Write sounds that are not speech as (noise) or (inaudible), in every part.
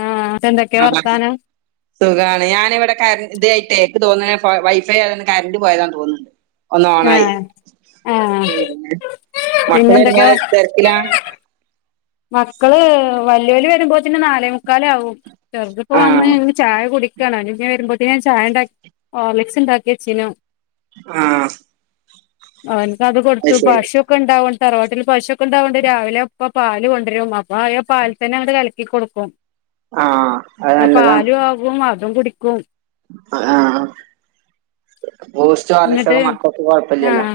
ആഹ് എന്തൊക്കെയാ വർത്താനം സുഖാണ് ഞാനിവിടെ കരണ്ട് ഇതായിട്ട് ഇക്ക് തോന്നുണ വൈഫൈ ആയോണ്ട് കറന്റ് പോയതാ തോന്നുന്ന് ഒന്ന് ഓണായി ആഹ് ആഹ് പിന്നെ മക്കള് വരുമ്പോ പിന്നെന്തൊക്കെയാ തിരക്കിലാ? മക്കള് വല്യാല് വരുമ്പോ തിന്‌ നാലേ മുക്കാലാവും. ചെറു തിപ്പ വന്ന് ആഹ് ചായ കുടി (unintelligible) വരുമ്പോത്തിന് ഞാൻ ചായ ഇണ്ടാ ഹോർ ലിക്സ് ഇണ്ടാക്കി വച്ചീനു ആ അവൻക്ക് അത് കൊടുത്തു പശു ഒക്കെ ഉണ്ടാവണ്ട് തറവാട്ടല് പശൊക്കെ ഉണ്ടാവണ്ട് രാവിലെപ്പ പാ ല് കൊണ്ടരും അപ്പൊ ആയ പാൽ തന്നെ അങ്ങട്ട് കലക്കി കൊട്ക്കും ആഹ് അത് ന്നാ നല്ലതാണ് പാലു ആകും അതും കുടിക്ക ആഹ് ബൂസ്റ്റോ ഹോർലിക്സോ എന്നിട്ട് മകൾക്ക് കൊഴപ്പലല്ലോ? ആഹ്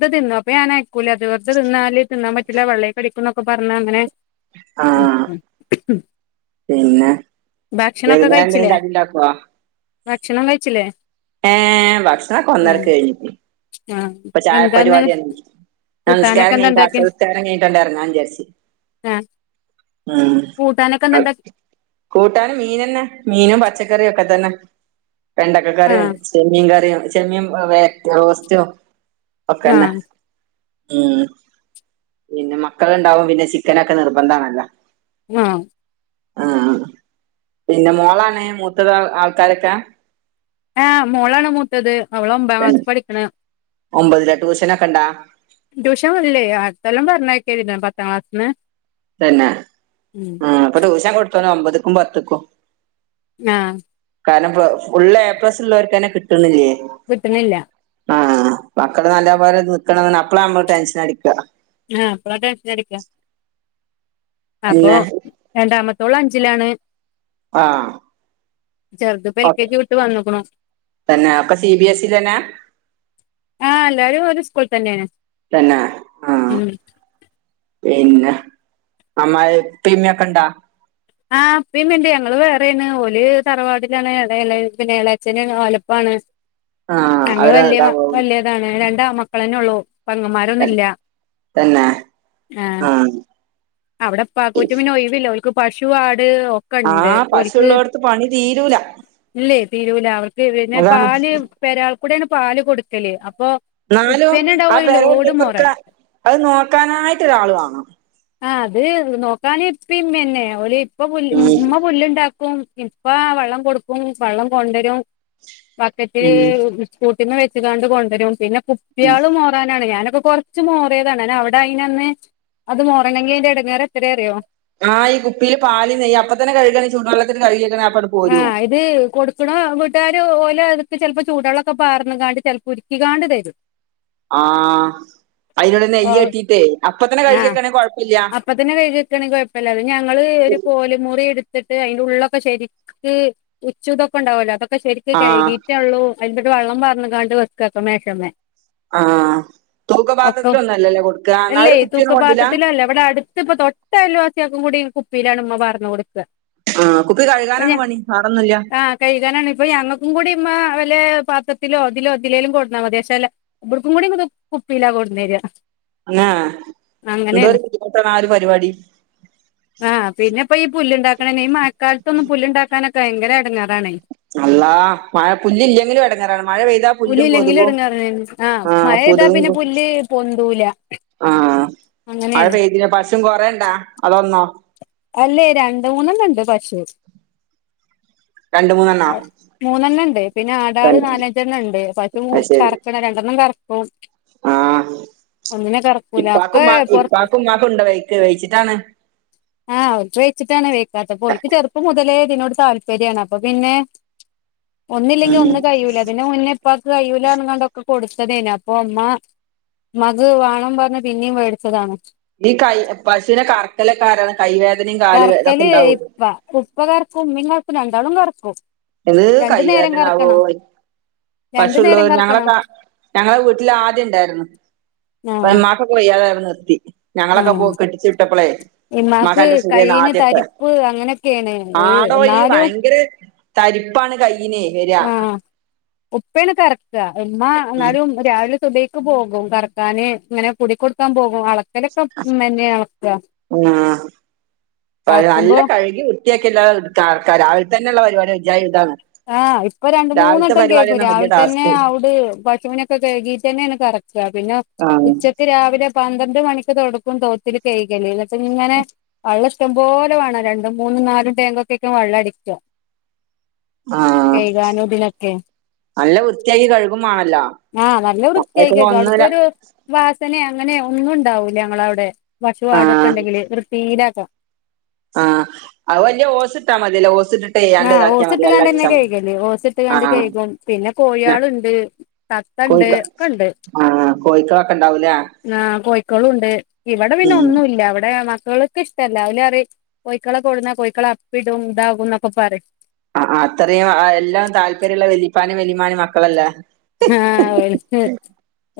ത് തിന്നോ അപ്പൊ ഞാനയ്ക്കൂല അത് വെറത തിന്നാല് തിന്നാൻ പറ്റില്ല വള്ളേക്കടിക്കും ന്നൊക്കെ പറഞ്ഞങ്ങനെ ആഹ് ഉം പിന്നെ വൈനേരം ന്തെങ്കിലും കഴിച്ചില്ലേ കടിണ്ടാ ക്കോ? ഭക്ഷണം കഴിച്ചില്ലേ? ഏ ഭക്ഷ ആ ണൊക്കെഒന്നരക്ക് കഴിഞ്ഞു. ആ പ്പ ചായ എന്താന്ന് പരിപവാടിയാണ്. ഞാ കൂട്ടാനൊക്കെ നിസ്ക്കാരം എന്താ കഴ്ഞ്ഞിട്ട് ഉണ്ടാക്കി സംസ്കാരം കഴ്ഞ്ഞിട്ടാണ്ടെർങ്ങാന്ന് വിചാർച്ചു ആ കൂട്ടാനൊക്കെ എന്താ ഉണ്ടാക്കി കൂട്ടാന് മീനന്നെ മീനും പച്ച റിയൊക്കെ തന്നെ വെണ്ടക്ക ആ കറി ചെമീൻ കറി (unintelligible) ഉം ആ പിന്നെ മക്കളുണ്ടാവുമ്പോ പിന്നെ ചിക്കനൊക്കെ നിർബന്ധാണല്ലോ ആഹ് ആ പിന്നെ മോളാണ് മൂത്തത് ആൾക്കാരൊക്കെ? ആഹ് മോളാണ് മൂത്തത് അവള് ഒമ്പാം ക്ലാസ് പഠിക്കണ ഒമ്പതില ട്യൂഷനൊക്കെ ഇണ്ടാ ട്യൂഷനില്ലെ പത്താം ക്ലാസിന് തന്നെ അ അപ്പൊ ടൂഷൻ കൊടുത്ത്ണ് ഒമ്പതുക്കും പത്ത്ക്കും ആഹ് കാരണം ഫുൾ എപ്പസ് ഉള്ളോർ െക്കന്നെ കിട്ണി ല്ലെയ്. കിട്ടണില്ല. മക്കള് നല്ലംപോലെ നിക്കണന്നാണ് അപ്പള നമ്മള് ടെൻഷനടിക്ക ആ അപ്പളാ ടെൻഷൻ അടിക്ക അപ്പൊ പിന്നെ രണ്ടാമത്തോളുംഅഞ്ചിലാണ്. ആഹ് ചെറുത് പ്പെൽക്കേജി വിട്ട് വന്നക്ക്ണു തന്നെ ഒക്കെ സി ബി എസ് ഇ തന്നെ ആഹ് എല്ലാരും ഒരു സ്കൂൾ തന്നെ തന്നെ ഉം പിന്നെ അമ്മ പ്പിം മ്മിക്കെണ്ടാ ആ പ്പിം മ്മിംണ്ട് ഞങ്ങള് വേറെണ് ഓല് തറവാടിലാണ്. അവ്‌ടെ എളേ എളേഛന് ഓലപ്പാണ് ആ ഞങ്ങള് അവരെ വല്ല്യ ഇതാവോ വലിയതാണ് രണ്ടാൺമക്കളന്നെ ഉള്ളൂ പെങ്ങന്മാരൊന്നില്ല്യ തന്നെ ആഹ് ആ അവിടെ പ്പ കുറ്റു പിന്നേ ഒയ് വില്ല ഓൽക് പശു ആ ആ ഒക്കണ്ട് പശു ഓർക്ക് ഉള്ളോടത്ത് പണി തീരൂല ഇല്ലെയ് തീരൂല അവർക്ക് പിന്നെ അതാണ് പാല് പെരാൾകൂടേണ് പാല് കൊടുക്കല് അപ്പൊ എന്നാലോ ഉപ്പന്നെ ആ ഉണ്ടാവും ഒരു ലോഡ് മൊറൻ പെരിംകുടിക്കെ നോക്കാനായിട് ഒരാളു വാണം. ആ അത് നോക്കാന് ഇപ്പിം ഇമ്മിനെ ഓല് ഇപ്പ ഉം ഇമ്മപുല്ലുണ്ടാക്കും. ഉം ഇപ്പ വെള്ളം കൊടുക്കും വെള്ളം കൊണ്ടരും ബക്കറ്റ് ഉം ഇട്തൊ പിന്നെ വെച്കാണ്ട് കൊണ്ടുവരും പിന്നെ കുപ്പി ആള് മോറാനാണ് ഞാൻ അപ്പൊ കുറച്ച് മോറിയതാണ് അവിടെ അയിനന്ന്അത് മോറണെങ്കി അതിന്റെറെ ഇടങ്ങേർ എത്ര അറിയോ? ആഹ് ഈ കുപ്പീല് പാല് നെയ്യ് അപ്പത്തന്നെ കഴുകാണേ ചൂടു വെള്ളത്തില് കഴുകിവെക്കണം ആഹ ഇത് കൊടുക്ക്ണ. (unintelligible) ഓലകത്ത് ചിലപ്പോ ചൂടൊള്ളൊക്കെ പാർന്ന് കാണ്ട് ചിലപ്പോ ഉരുക്കിക്കാണ്ട് തരും ആഹ് അയ്നോട് ഓഹ് നെയ്യെട്ടിട്ടേ അപ്പ തന്നെ ആഹ് കഴുകിവെക്കേണേ കെഴപ്പല്ല്യാ അപ്പത്തന്നെ കഴുകി വെക്കാണെങ്കി കൊഴപ്പല്ല അത് ഞങ്ങള് ഒരു പോലെ മുറി എടുത്ത് ത്തിട്ട് അതിന്റെ ഉള്ളൊക്കെ ശരിക്ക് ഉച്ചുതൊക്കെണ്ടാവല്ലോ അതൊക്കെ ശരിക്ക് ആ കഴുകീറ്റേ ഉള്ളൂ അയിന്റൊ െക്കവള്ളം പാർന്ന്കാാണ്ട് വെക്കാട്ടോ മേഷമേ. ആഹ് (unintelligible) തൂക്കപാത്രത്തിലൊന്നും അല്ലല്ലേ കൊടുക്കുക എന്നാ അല്ലേ അവര് കുപ്പിയൊന്നും കൊണ്ടില്ല തൂക്കപാത്രത്തിലല്ല ഇവിടെ അടുത്ത് തൊട്ട ക്കതും കൂടി കുപ്പീലാണ് ഉമ്മ പാർന്ന് കൊട്ക്ക ആ കു ഇപ്പ ഞ ആ കയ്കാനാണ് ഇപ്പ ഞങ്ങക്കും കൂടി മ്മ ല് പാത്രത്തിലോ അതിലോ തിലേലും കൊടന്നാ മതി പഷേലെ ഇബ്ട്ക്കും കൂടിമിത് കുപ്പിലാ കൊട്ന്നേര (unintelligible) എന്തോരു ബുദ്ധിമുട്ടാണ് ആ ഒരു പരിപാടി. ആഹ് പിന്നെപ്പ ഈ പുല്ണ്ടാ ക്കാനൊക്കെ ഈ മഴക്കാലത്തൊന്നും പുല്ുണ്ടാക്കാനൊക്കെ ഭയങ്കര എടങ്ങാറാണേ അള്ളാ മഴ പുല്ഇല്ലെങ്കിലും ഇടങ്ങറാണ് മഴ പെയ്താ പുല്ലും കൊതുകും ആഹ യെയ്താ പിന്നെ പുല്ല് പൊന്തൂല ആഹ മഴ അങ്ങനെയാണ് പെയ്തി പശും കൊറേണ്ടാ അതൊന്നോ? അല്ലേ രണ്ട് മൂന്നെണ്ണ ണ്ട് പശു. ത മൂന്നെണ്ണണ്ട് പിന്നെ ആടാള് രണ്ട് നാലഞ്ചെണ്ണണ്ട് പശു അത് ശരി കറക്കണ രണ്ടെണ്ണം കറക്ക ആഹ് ഒന്നിനെ കറക്കൂല ഒക്കെ ഇപ്പക്കും മാ പുറത്ത് ഇപ്പാക്കും ഉമ്മാക്കും ണ്ടോ വഴിക്ക്? വഴിച്ചിട്ടാണ്. ആഹ് (unintelligible) വെച്ചിട്ടാണ് വെക്കാത്ത (unintelligible) ചെറുപ്പം മുതലെ തിനോട് താല്പര്യാണ് അപ്പൊ പിന്നെ ഒന്നില്ലെങ്കിൽ ഉം ഒന്ന് കയുല്ല അതിന്റെ മുന്നേ ഇപ്പാക്ക് കയുലപാറഞ്ഞക്കണ്ട് കൊടു (unintelligible) ഉമ്മാക്ക്വാണം പറഞ്ഞ് പിന്നിം മേടിച്ചതാണ് ഇ കായിപശുനെക ഇക്കലക്കാരാണ് കൈവേദനയും കാൽ കറക്കല് വേതൊക്കെണ്ടാവും. ഇപ്പ ഉപ്പ കറക്കും ഉമ്മിം കറക്കും രണ്ടാളും കറക്കും ഹ് രണ്ടു നേരം കറക്കണം കൈവേദനാവോയ് രണ്ടു പശുള്ളൂ നേരം ഞങ്ങളെ കറക്കണം കാ ഞങ്ങളെ വീട്ടില് ആദ്യം ഇണ്ടായിരുന്നു. ആഹ് (unintelligible) ഞങ്ങളൊക്കെ പോ ആഹ് കെട്ടിച്ചു വിട്ടപ്പളെ ഇമ്മാക്ക് മകന്റെ സൂര്യന്ന് കയ്യിന് ആദ്യത്തെ തരിപ്പ് അങ്ങനെയൊക്കെയാണ് ഏഹ് ആടോ ഈ എന്നാലും ഭയങ്കര തരിപ്പാണ് കൈ ആഹ് ഉപ്പയാണ് കറക്ടാ ഉമ്മ ഉം എന്നാലും രാ സുബഹിക്ക് പോകും കർക്കാന് ഇങ്ങനെ കുടികൊടുക്കാൻ പോകും ഓ അളക്കലൊക്കെ മ്മന്നെ അളക്ക അളക്കുമ്പോ ബനല്ലകഴുകിവൃത്തിയാക്കിയല്ലാതെക ക ഇരാവിലെതന്നെള്ളപരിപാടി വിചാഇതാണ് ആഹ് ഇപ്പ രണ്ട് മൂന്നട്ടം കേൾക്കും വലിയ രാവിലെ തന്നെ ടാസ്ക് അവിടെ പശുവിനൊക്കെ കയികിട്ടന്നെയാണ് കറ പിന്നെ ആ ഉച്ചക്ക് രാവിലെപന്ത്‌ രണ്ട് മണിക്ക് തോടക്കും തോത്തിട്ട് കഴുകല് എന്നട്ട് ഇങ്ങനെ വള്ള ഇഷ്ടം പോലെ വേണം രണ്ടും മൂന്നും നാലും ടെഗൊക്കെ വെള്ളം അടിക്ക ആ കഴിക്കനും ഇതിനൊക്കെ നല്ല വൃത്തിയാക്കി കഴുകും മാണല്ലോ ആഹ നല്ല അയ്ക്ക് വൃത്തിയായിക്കോക്കും ഒന്നര അടുത്തൊരു വാസനെ അങ്ങനെ ഒന്നും ഉണ്ടാവൂല്ല ഞങ്ങളവ്ടെ പശു ആടൊക്കെ ആ ഇണ്ടെങ്കില് വൃത്തിലാക്കം ആഹ് അത് വല്യ ഓസ് ഇട്ടാ മതിയല്ലോ ഓസ് ഇട്ടിട്ട് ചെയ്യാണ്ട് ആഹ ഇതാക്കിയാ ഓസ് മതി വെള്ളം ഇട്ടുകാണ്ട് തന്നെ അടിച്ചാ മതി കഴക്കല്ല് ഓസ് ഇട്ട കാണ്ട് ആഹ് കഴക്കും പിന്നെ ആഹ് കോഴാളുണ്ട് തത്തണ്ട് ഒക്ക ഉണ്ട് ആഹ കോയിക്കളൊക്കെ ണ്ടാവൂലേ ആ് കോഴിക്കോളും ഉണ്ട് ഇവിടെ പിന്നെ ഒന്നുംല്ല ഇവിടെ മ ക്കൾക്ക് ഇഷ്ടല്ലഅവല് പറയും കോയിക്കളെ കൊണ്ടുന്ന കോയിക്കള്അപ്പിഇടുംഇതാകുംന്നൊക്കെ പറയും ആ അത്രയും എല്ലാം താല്പര്യള്ള വെലിപ്പാന്റിംവലിമാന്റിം മക്കളല്ലേ? ആഹ് ഓൾക്ക്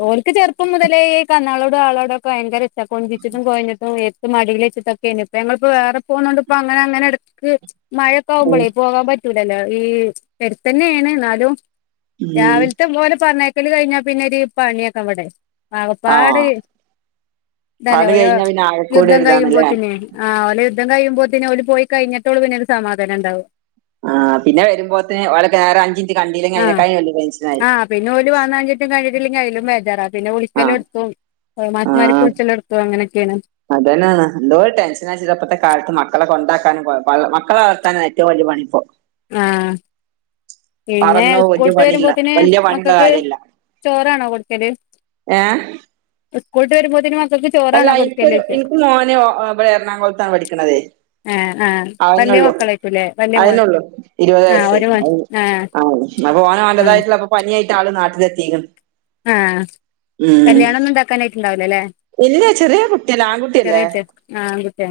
ഓൾക്ക് ചെറുപ്പം മുതലേ ഈ കണ്ണാളോടും ആളോടും ഒക്കെ ഭയങ്കര കൊഞ്ചിച്ചിട്ടും കൊഴഞ്ഞിട്ടും വർ ഇ മ ടീൽ വച്ചിട്ടൊക്കെയിനി ഇപ്പൊ ഞങ്ങള് വേറെ പോന്നോണ്ട് ഇപ്പൊ അങ്ങന അങ്ങനെ ഇടത്ത് ഉം മഴക്കെആാവുമ്പോളേപോകാൻ പറ്റൂലല്ലോ ഈ പേരുത്തന്നെയാണ് ന്നാലും ഉം ഓലെ പറഞ്ഞേക്കല് കഴിഞ്ഞാ പിന്നെ ഒരു പണിയൊക്കവടേ ആകപ്പാട് ആഹ് ഇതല്ലേ അത് ഓരോ കഴിഞ്ഞാ പിന്നെ ആകെക്കൂടി യുദ്ധം ഒരിതാണല്ലേ കഴിയുമ്പോതന് ആ ഓലേ ഇതം കഴിയുമ്പോതിന് ഓല് പോയികയ്ഞ്ഞിട്ടോരു പിന്നെരു സമാധാനം ഇണ്ടാവാ ആ് പിന്നെവരുംമ്പോള്തെന്ന്ഓള്ക്ക് നേറെഅഞ്ചിഞ്ച്ന്കണ്ടല്ലെ ആ അതിനക്കായിവല്യടെൻഷന ആ പിന്നെ ഒരു വന്നാഞ്ഞിട്ടും കഴിട്ടില്ലെങ്കിൽ അയിലും ബേജാറാ പിന്നെ വിളിക്കാൽ ആഹ് എടുത്തും മാഷുമാരിക്ക് വിളിക്കാൽ എടുത്തും അങ്ങനെയൊക്കെയാണ് അ െതന്നാണ് എന്തോരു ടെൻഷനാച്ചിട്ട ഇപ്പത്തെ കാലത്ത് മക്കളെ കൊണ്ടാക്കാനും മക്കളെ വളർത്താനും ഏറ്റവും വലിയ പണിപ്പോ ആഹ പിന്നെ വേറൊന്നും സ്കൂള് വല്യ വിട്ട് പണില്ല വരുമ്പോതേന്ന് വല്യ പണിള്ള മക്കക്ക് കാര്യല്ല ചോറാണോ കൊടുക്കല്? ഏഹ് സ്കൂളിട്ട് വരുമ്പോതിനും അല്ല എനിക്കൊരു എനിക്ക് മോനെ ഇവിടെ എറണാകുളത്താണ് പഠിക്കണതേ ആ ആ അഹ് വലിയ ന്നേള്ളൂ മക്കളായിക്കൂല്ലേ വലിയ അഹ് മോൻ ന്നേള്ളൂ ഇരുവത് ആ വയസ്സ് ഒരു മോൻ അഹ് ആ ആ അപോൻ ആ ഒന്റതായിട്ടുള്ള അപ്പൊപനിയായിട്ട്ആള് നാട്ടിലെത്തിയിക്കിന്ന് ആഹ കല്യാണംഒന്നും ഉണ്ടാക്കാനായിട്ട്ണ്ടാവില്ലഅല്ലെ ഇല്ല ചെറിയ കുട്ടിയല്ല ആ കുട്ടിയല്ലേ ആ ആൺകുട്ടിയ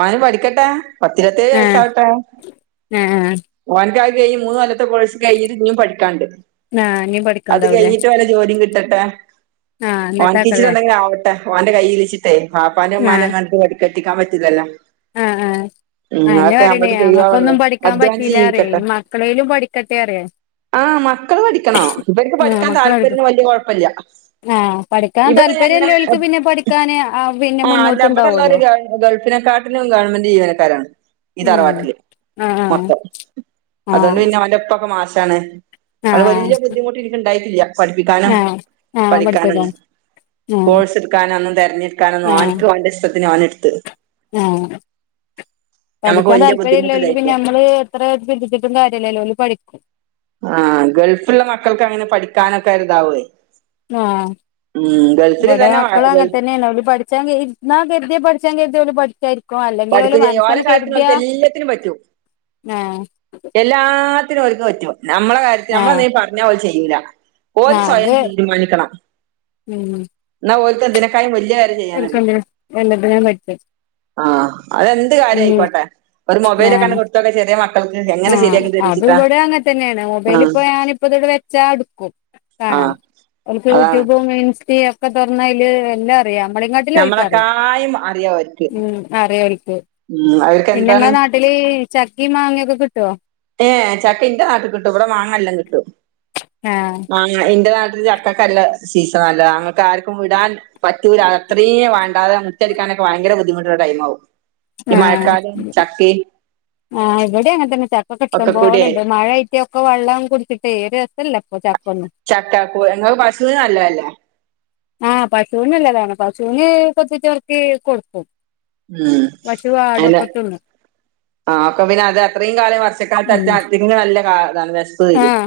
ഓൻ പഠിക്കട്ടെ പത്തിരുപത്തേഴ് ആഹ് വയസ്സാവട്ടെ ആഹ് ഓനക്ക് ഇപ്പൊ ഈ മൂന്ന്കൊല്ലത്തെ കോഴ്സ്കയ്യിഞ്ഞിട്ട്ഇഞ്ഞും പഠിക്കാനിണ്ട് ആഹ് ഇനിയും അത് പഠിക്കണ്ടാവൂലേ കഴിഞ്ഞിട്ട് വല്ലജോലിയും കിട്ടട്ടെ ആഹ് (unintelligible) എന്നിട്ടാക്കല്ലേ എന്തെങ്കിലുംആവട്ടെ ഉമ്മാന്റെകൈളിച്ചിട്ടേയ് ആഹ് ബാപ്പാന്റെയുംഉമ്മനെയുംകണ്ട് പ കെട്ടിക്കാൻപറ്റില്ലാലോ ഹേ അന്നേ പറയണേ അങ്ങക്കൊന്നും പഠിക്കാൻ അധ്വാനിച്ച് പറ്റീല്ലറിയ ഈ മക്കളേലും പഠിക്കട്ടെ അറിയ ആ മക്കള് പഠിക്കണോ ഇവർക്ക് ആഹ് പഠിക്കാൻ മക്കള് താല്പര്യം വല്യ കുഴപ്പല്ല ആഹ് പഠിക്കാൻ ഇവിടെ യങ്ങനെ എ താല്പര്യല്ലോൽക്ക് പിന്നെ പഠിക്കാന് പിന്നെ ആഹ് അല്ല ഇവിടൊള്ളൊരു മുന്നോട്ടുണ്ടാവുമല്ലോ ഗ ഗൾഫിനെ കാ പ്പനുംഗവൺമെന്റ് ജീവനക്കാരാണ് ഈ ഉം തറവാട്ടില് ആഹ് മൊത്തം അതുകൊണ്ട് ആഹ് പിന്നെഒന്റെ ഒപ്പൊക്കെമാഷാണ്. അത് ആഹ് വല്യ ബുദ്ധിമുട്ട്എനക്ക് ഇണ്ടായിട്ടില്ലപഠിപ്പിക്കാനോ ആഹ് ആഹ് പഠിക്കാനോ പഠിച്ചേക്കാം ആഹ് പോഴ്സ്എടുക്കാനൊന്നും ആഹ് തിരഞ്ഞെടുക്കാനാന്നുംഓന്ക്ക് ഓന്റെഇഷ്ടത്തിന ഓനെടുത്ത് ആഹ് (unintelligible) നമുക്ക് പഠിക്കാൻ വല്യ താല്പര്യംല്ലോൽക്ക് ബുദ്ധിമുട്ടുണ്ടായിട്ടില്ല നമ്മള് എത്ര (unintelligible) കാര്യല്ലല്ലോ ഓല് പഠിക്കും ആഹ ഗൾഫുള്ളമക്കൾക്ക് അങ്ങനെ പഠിക്കാനൊക്കെഇർതാവുവേ ആഹ് ഉം ഇവിടെ ഗൾഫില്തന്നെ മക്കളും അങ്ങനെ തന്നെയാണ് പഠിച്ചാ ഇർന്ന കരുത്യ പഠിച്ചാ കര്തി പഠിച്ചരിക്ക പഠിക്കുചെയ്യും ഓല കാര്ത്തിനും ഓലക്ക് എല്ലാത്തിനും പറ്റും ആഹ് എല്ലാത്തിനും ഒരുക്ക് പറ്റും, നമ്മളെ കാര്യത്തി ആഹ് നമ്മളെന്തേലും പറഞ്ഞ ഓല് ചെയ്യൂല. ഓൽ ആഹ് അത് സ്വയം തീരുമാനിക്കണം ഉം എന്നാൽ ഓൽക്ക് എന്തിനേക്കായും വലിയ എ ചെയ്യാനറിയ ഓൽക്കെന്തിനും എല്ലാത്തിനും പറ്റും ആഹ അതെന്ത് ഉം കാര്യായിക്കോട്ടെ ഒരു മൊബൈലൊക്കെയങ്ങട് കൊടുത്തൊക്കെ ചെയ് ആഹ അത് ഇവിടെഅങ്ങനെ തന്നെയാണ് ആഹ് മൊബൈൽഇപ്പഞാനിപ്പോ ഇതടെവെച്ചാഎടുക്കും കാണാൻ ആഹ് അവർക്ക് അതാണ് യൂട്യൂബും ഇൻസ്റ്റും ഒക്കെ തുറന്നതില് എല്ലാ ഞമ്മളക്കാട്ടലും ഓൽകറിയ നമ്മളെക്കായും അറിയാ ഓര്ക്ക് ഉ അറിയഓൽക്. ഉം അവർക്ക് പിന്നെ എന്താണ് ങ്ങളെ നാട്ടില് ചക്കിം മാങ്ങക്കെ കിട്ടോ ഏ ചക്ക ഇന്റെ നാട്ട്ക്ക് കിട്ടോ ഇവിടെ മാങ്ങ എല്ലം കിട്ടും ആഹ് മാങ്ങ ഇന്റെ നാ ചക്കക്കല്ല സീസണലോ അങ്ങക്ക് ആർക്കും വിടാൻ പറ്റൂല അത്രയും വേണ്ടാതെ മുറ്റടിക്കാൻ ഭയങ്കര ബുദ്ധിമുട്ടുള്ള ടൈമാവും ഈ ആഹ മഴക്കാലം ചക്കേം ആ ഇവിടെ അങ്ങനെ തന്നെ ച ഇഷ്ട്ടം ഒക്കെ കൂടിയേ പോലെണ്ട് മഴ ആയ്ട്ട് ഒക്കെ വള്ളം കുട്ച്ച്ട്ട് (unintelligible) രസംല്ല ഇപ്പ ച ചക്കാക്കൂ ഇങ്ങക്ക് പശു നല്ലഅല്ലേ ആഹ് പശുവിനല്ലതാണ് പശുവിന് കൊത്തി ചോർക്ക് കൊടുക്കും. ഉം പശു ആടൊക്കെ (unintelligible) തിന്നും ആഹ ആയൊക്കെ പിന്നെ അത് അത്രയും കാലം വർഷക്കാലത്ത് ഉം (unintelligible) (unintelligible) ബസ്സ്‌ വരും. ആഹ്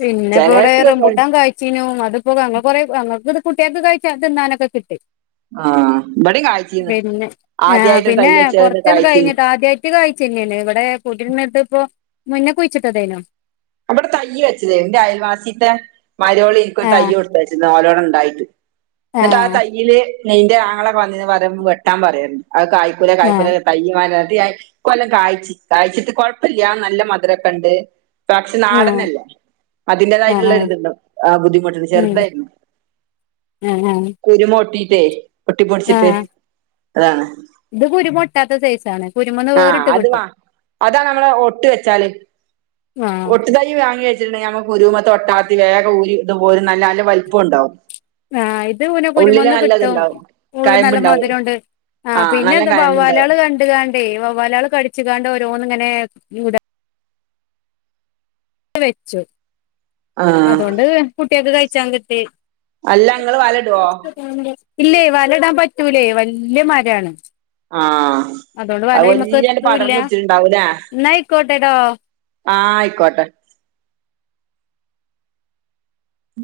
പിന്നെ ഇപ്പോ ഇവിടെ റംബൂട്ടാ കഴചീനൂ അതിപ്പോ ഞങ്ങൾ (unintelligible) കുട്ടികൾക്ക്കഴിക്കാ തിന്നാനൊക്കെ കിട്ടി ആഹ് ഇബടിം കായ്ച്ചീന്ന് പിന്നെ ആ ആദ്യായിട്ട് തൈ പിന്നെ വെച്ചത് കൊർച്ച്ണ്ട് കായ്ച്ചീന്ന് കഴിഞ്ട്ട് ആദ്യായിട്ട് കായ് ചിന്നന്ന ഇവിടെ കൂട്ടരിന്നിടുത്ത് ഇപ്പോമുന്നേകുഴിച്ചിട്ടതേനു അവിടെ തയ്യ് വെച്ചതെ അയൽവാസീന്റെ മരോളി എനക്ക് ആഹ് തയ്യ് കൊടുത്ത വച്ചത് ഓലോട ഉണ്ടായിട്ട് എന്നിട്ട് ആ ആഹ് തയ്യില് നയിന്റെ ആങ്ങളൊക്കെ വന്നിന്ന് പറയും വെട്ടാൻ പറയും ആ കായക്കൂല ആഹ് കായക്കുല തയ്യമാലാ കൊല്ലം കായ്ച്ച് കായ്ച്ച്ട്ട് കൊഴപ്പല്ല നല്ല മധുരംക്കെണ്ട് തക്ഷി ആഹ് ന്നാടനല്ലെ ആഹ് ആഹ് അതിന്റെതായിട്ടുള്ളോരിത്ണ്ടാവും ആ ബുദ്ധിമുട്ട് ഉം ചെറുതായിരുന്നു ആഹ് ആഹ് കുരുമൊട്ടിട്ടേ ഒട്ടിപ്പൊടിച്ചിട്ട് ആഹ് അതാണ് ഇത് കുരുമൊട്ടാത്ത സൈസാണ് കുരുമന്ന് ആഹ് വേറ്ട്ട് അത് കിട്ടും വാ അതാ നമ്മളെ ഒട്ട് വെച്ചാല് ആഹ് ഒട്ടുതയ്യി വാങ്ങിവെച്ചിട്ട്ണ്ട് ഞങ്ങ കുരൂമതൊട്ടാത്തി വേഗം ഊരി ഇതുപോലെ ന്നല്ല ന്നല്ല വലുപ്പോം ഉണ്ടാവും ആഹ് ഇത് പിനെ ഉള്ളില് കുരുമന്ന് കിട്ടും നല്ലതുണ്ടാവും ഉള്ള് ന്നല്ല കയമ്പുണ്ടാവും മധുരൂണ്ട് ആഹ ആഹ് നല്ല പിന്നെന്ത് കയമ്പുണ്ടാവും വവ്വാലേള് കണ്ട്കാണ്ടേ വവ്വാലേള് കടിച്ച്ങ്ങാണ്ട് ഓരോ ന്നിങ്ങനെ വെച്ചു ആഹ് അതോണ്ട് കുട്ട്യേക്ക് കയ്ച്ചാൻ കിട്ടി അല്ലങ്ങള് വലടോ ഇല്ലേ വലടാൻ പറ്റൂലേ വല്യ മരാണ് ആഹ് അതുകൊണ്ട് വല അത് ഐമക്ക് വല്യാണ്ട് എത്തൂല്ല പടർന്ന് പിടിച്ചിട്ടുണ്ടാവൂലേ എന്നായ്ക്കോട്ടെടോ ആഹ ആയ്ക്കോട്ടെ ഉ